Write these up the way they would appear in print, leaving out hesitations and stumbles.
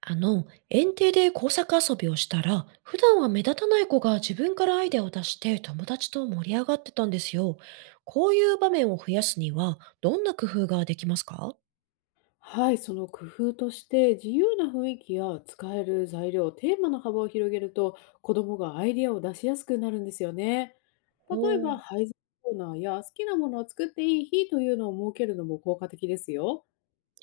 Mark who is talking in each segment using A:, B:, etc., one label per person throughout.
A: 園庭で工作遊びをしたら、普段は目立たない子が自分からアイデアを出して友達と盛り上がってたんですよ。こういう場面を増やすには、どんな工夫ができますか？
B: はい、その工夫として自由な雰囲気や使える材料、テーマの幅を広げると子どもがアイディアを出しやすくなるんですよね。
A: お
B: 例え
A: おー。
B: ば配膳コーナーや好きなものを作っていい日というのを設けるのも効果的ですよ。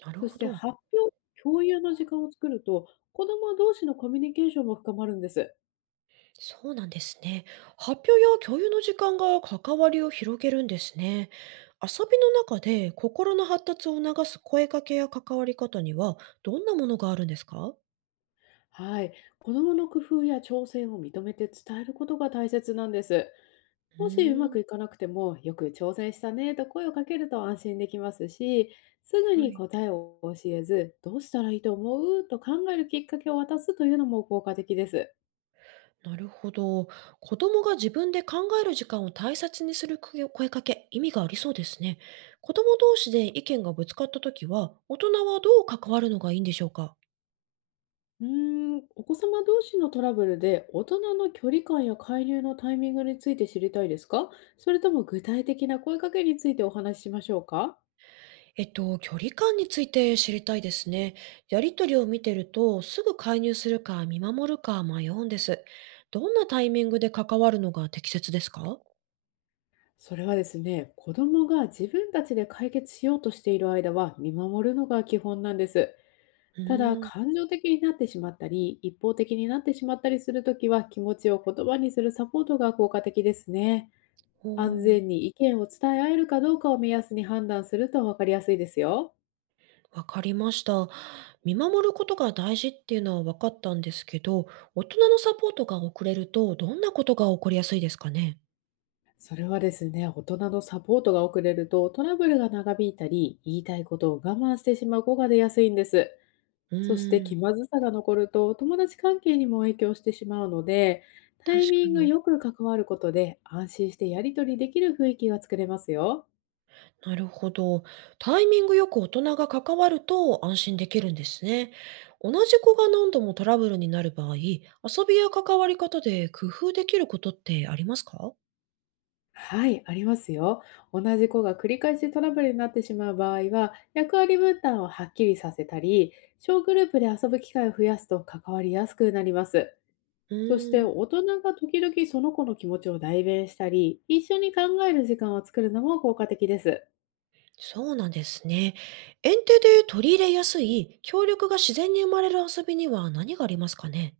A: なる
B: そし
A: ほ
B: て
A: ど。
B: 発表、共有の時間を作ると子ども同士のコミュニケーションも深まるんです。
A: そうなんですね。発表や共有の時間が関わりを広げるんですね。遊びの中で心の発達を促す声かけや関わり方には、どんなものがあるんですか？
B: はい、子どもの工夫や挑戦を認めて伝えることが大切なんです。
A: う
B: もしうま
A: ーん。
B: くいかなくても、よく挑戦したねと声をかけると安心できますし、すぐ
A: は
B: に
A: い。
B: 答えを教えず、どうしたらいいと思うと考えるきっかけを渡すというのも効果的です。
A: なるほど。子供が自分で考える時間を大切にする声かけ、意味がありそうですね。子供同士で意見がぶつかったときは、大人はどう関わるのがいいんでしょうか？
B: うーお子様同士のトラブルで大人の距離感や介入のタイミングについて知りたいですか？それとも具体的な声かけについてお話ししましょうか？
A: 距離感について知りたいですね。やりとりを見てると、すぐ介入するか見守るか迷うんです。どんなタイミングで関わるのが適切ですか？
B: それはですね、子供が自分たちで解決しようとしている間は見守るのが基本なんです。
A: う
B: ただ、
A: ーん。
B: 感情的になってしまったり、一方的になってしまったりするときは、気持ちを言葉にするサポートが効果的ですね。
A: ほ
B: 安
A: う。
B: 全に意見を伝え合えるかどうかを目安に判断すると分かりやすいですよ。
A: わかりました。見守ることが大事っていうのは分かったんですけど、大人のサポートが遅れると、どんなことが起こりやすいですかね？
B: それはですね、大人のサポートが遅れるとトラブルが長引いたり、言いたいことを我慢してしまう子が出やすいんです。
A: う
B: そして
A: ー
B: 気
A: ん。
B: まずさが残ると友達関係にも影響してしまうので、タイ
A: 確か
B: ミング
A: に。
B: よく関わることで安心してやり取りできる雰囲気が作れますよ。
A: なるほど。タイミングよく大人が関わると安心できるんですね。同じ子が何度もトラブルになる場合、遊びや関わり方で工夫できることってありますか？
B: はい、ありますよ。同じ子が繰り返しトラブルになってしまう場合は、役割分担をはっきりさせたり、小グループで遊ぶ機会を増やすと関わりやすくなります。
A: う
B: そし
A: ー
B: て、
A: ん。
B: 大人が時々その子の気持ちを代弁したり、一緒に考える時間を作るのも効果的です。
A: そうなんですね。園庭で取り入れやすい、協力が自然に生まれる遊びには何がありますかね？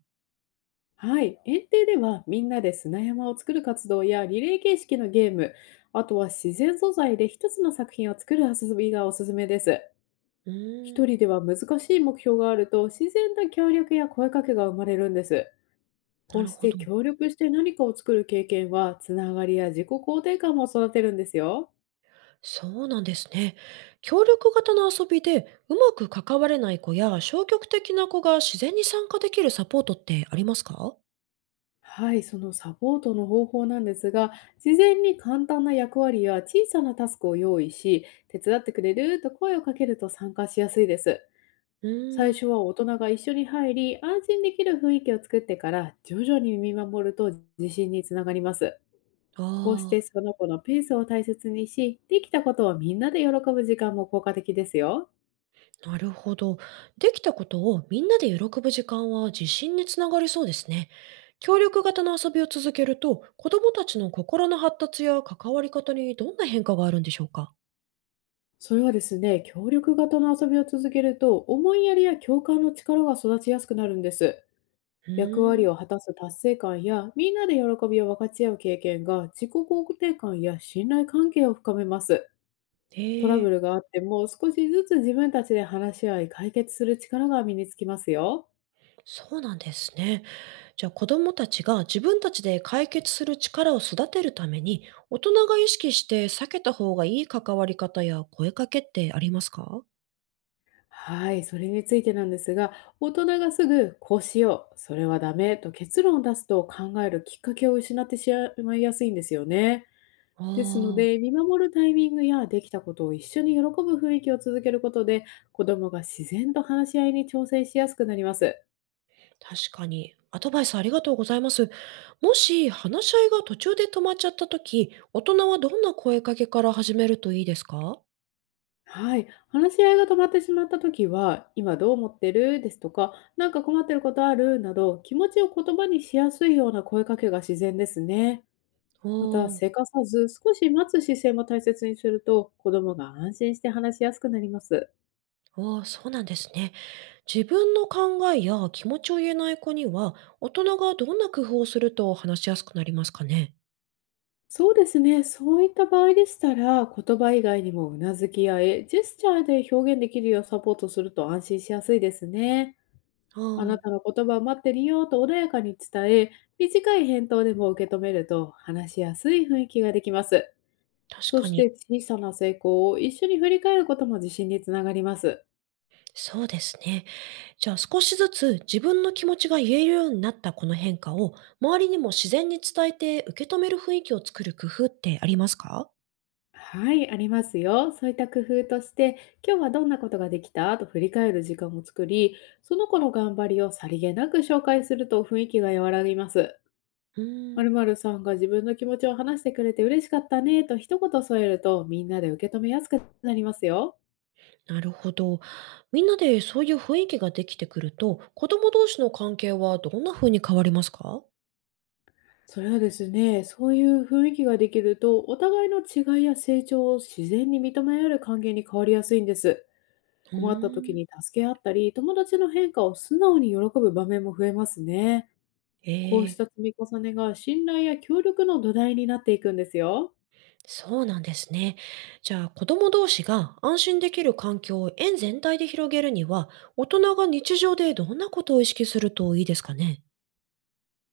B: はい、園庭ではみんなで砂山を作る活動やリレー形式のゲーム、あとは自然素材で一つの作品を作る遊びがおすすめです。
A: うーん。
B: 一人では難しい目標があると自然な協力や声かけが生まれるんです。
A: な
B: こう
A: る
B: し
A: ほ
B: て
A: ど。
B: 協力して何かを作る経験はつながりや自己肯定感も育てるんですよ。
A: そうなんですね。協力型の遊びでうまく関われない子や消極的な子が自然に参加できるサポートってありますか？
B: はい、そのサポートの方法なんですが、事前に簡単な役割や小さなタスクを用意し、手伝ってくれると声をかけると参加しやすいです。
A: う
B: 最
A: ーん。
B: 初は大人が一緒に入り、安心できる雰囲気を作ってから徐々に見守ると自信につながります。こうし
A: あ
B: てその子のペースを大切にし、できたことをみんなで喜ぶ時間も効果的ですよ。
A: あ、なるほど。できたことをみんなで喜ぶ時間は自信につながりそうですね。協力型の遊びを続けると、子どもたちの心の発達や関わり方にどんな変化があるんでしょうか？
B: それはですね、協力型の遊びを続けると、思いやりや共感の力が育ちやすくなるんです。
A: う
B: 役
A: ー
B: 割を
A: ん。
B: 果たす達成感や、みんなで喜びを分かち合う経験が、自己肯定感や信頼関係を深めます。トラ
A: え
B: ブ
A: え。
B: ルがあっても、少しずつ自分たちで話し合い、解決する力が身につきますよ。
A: そうなんですね。じゃあ子供たちが自分たちで解決する力を育てるために、大人が意識して避けた方がいい関わり方や声かけってありますか？
B: はい、それについてなんですが、大人がすぐこうしよう、それはダメと結論を出すと考えるきっかけを失ってしまいやすいんですよね。
A: あ
B: ですの
A: あ、
B: で、見守るタイミングやできたことを一緒に喜ぶ雰囲気を続けることで、子どもが自然と話し合いに挑戦しやすくなります。
A: 確かに。アドバイスありがとうございます。もし話し合いが途中で止まっちゃった時、大人はどんな声かけから始めるといいですか？
B: はい、話し合いが止まってしまった時は、今どう思ってるですとか、なんか困ってることあるなど、気持ちを言葉にしやすいような声かけが自然ですね。
A: お
B: また、
A: ー。
B: せかさず少し待つ姿勢も大切にすると、子供が安心して話しやすくなります。
A: おー、そうなんですね。自分の考えや気持ちを言えない子には、大人がどんな工夫をすると話しやすくなりますかね？
B: そうですね。そういった場合でしたら、言葉以外にもうなずきやジェスチャーで表現できるようサポートすると安心しやすいですね。
A: あ
B: あな
A: あ、
B: たの言葉を待ってるよと穏やかに伝え、短い返答でも受け止めると話しやすい雰囲気ができます。
A: 確
B: そ
A: か
B: し
A: に。
B: て小さな成功を一緒に振り返ることも自信につながります。
A: そうですね。じゃあ少しずつ自分の気持ちが言えるようになったこの変化を周りにも自然に伝えて受け止める雰囲気を作る工夫ってありますか？
B: はい、ありますよ。そういった工夫として、今日はどんなことができたと振り返る時間を作り、その子の頑張りをさりげなく紹介すると雰囲気が和らぎます。
A: うー
B: 〇
A: ん、
B: 〇さんが自分の気持ちを話してくれて嬉しかったねと一言添えるとみんなで受け止めやすくなりますよ。
A: なるほど。みんなでそういう雰囲気ができてくると子供同士の関係はどんな風に変わりますか？
B: それはですね、そういう雰囲気ができると、お互いの違いや成長を自然に認め合える関係に変わりやすいんです。
A: う
B: 困った時
A: ーん。
B: に助け合ったり、友達の変化を素直に喜ぶ場面も増えますね。
A: え
B: こうし
A: え。
B: た積み重ねが信頼や協力の土台になっていくんですよ。
A: そうなんですね。じゃあ子供同士が安心できる環境を園全体で広げるには大人が日常でどんなことを意識するといいですかね？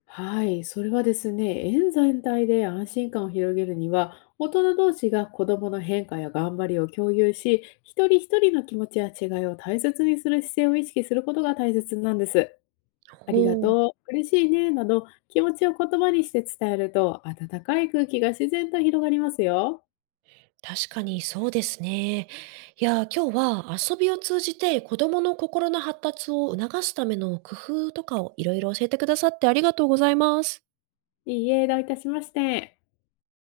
B: はい、それはですね、園全体で安心感を広げるには、大人同士が子どもの変化や頑張りを共有し、一人一人の気持ちや違いを大切にする姿勢を意識することが大切なんです。ありが
A: ほう。
B: とう、嬉しいね、など気持ちを言葉にして伝えると、温かい空気が自然と広がりますよ。
A: 確かにそうですね。いや、今日は遊びを通じて子供の心の発達を促すための工夫とかをいろいろ教えてくださってありがとうございます。
B: いいえ、どういたしまして。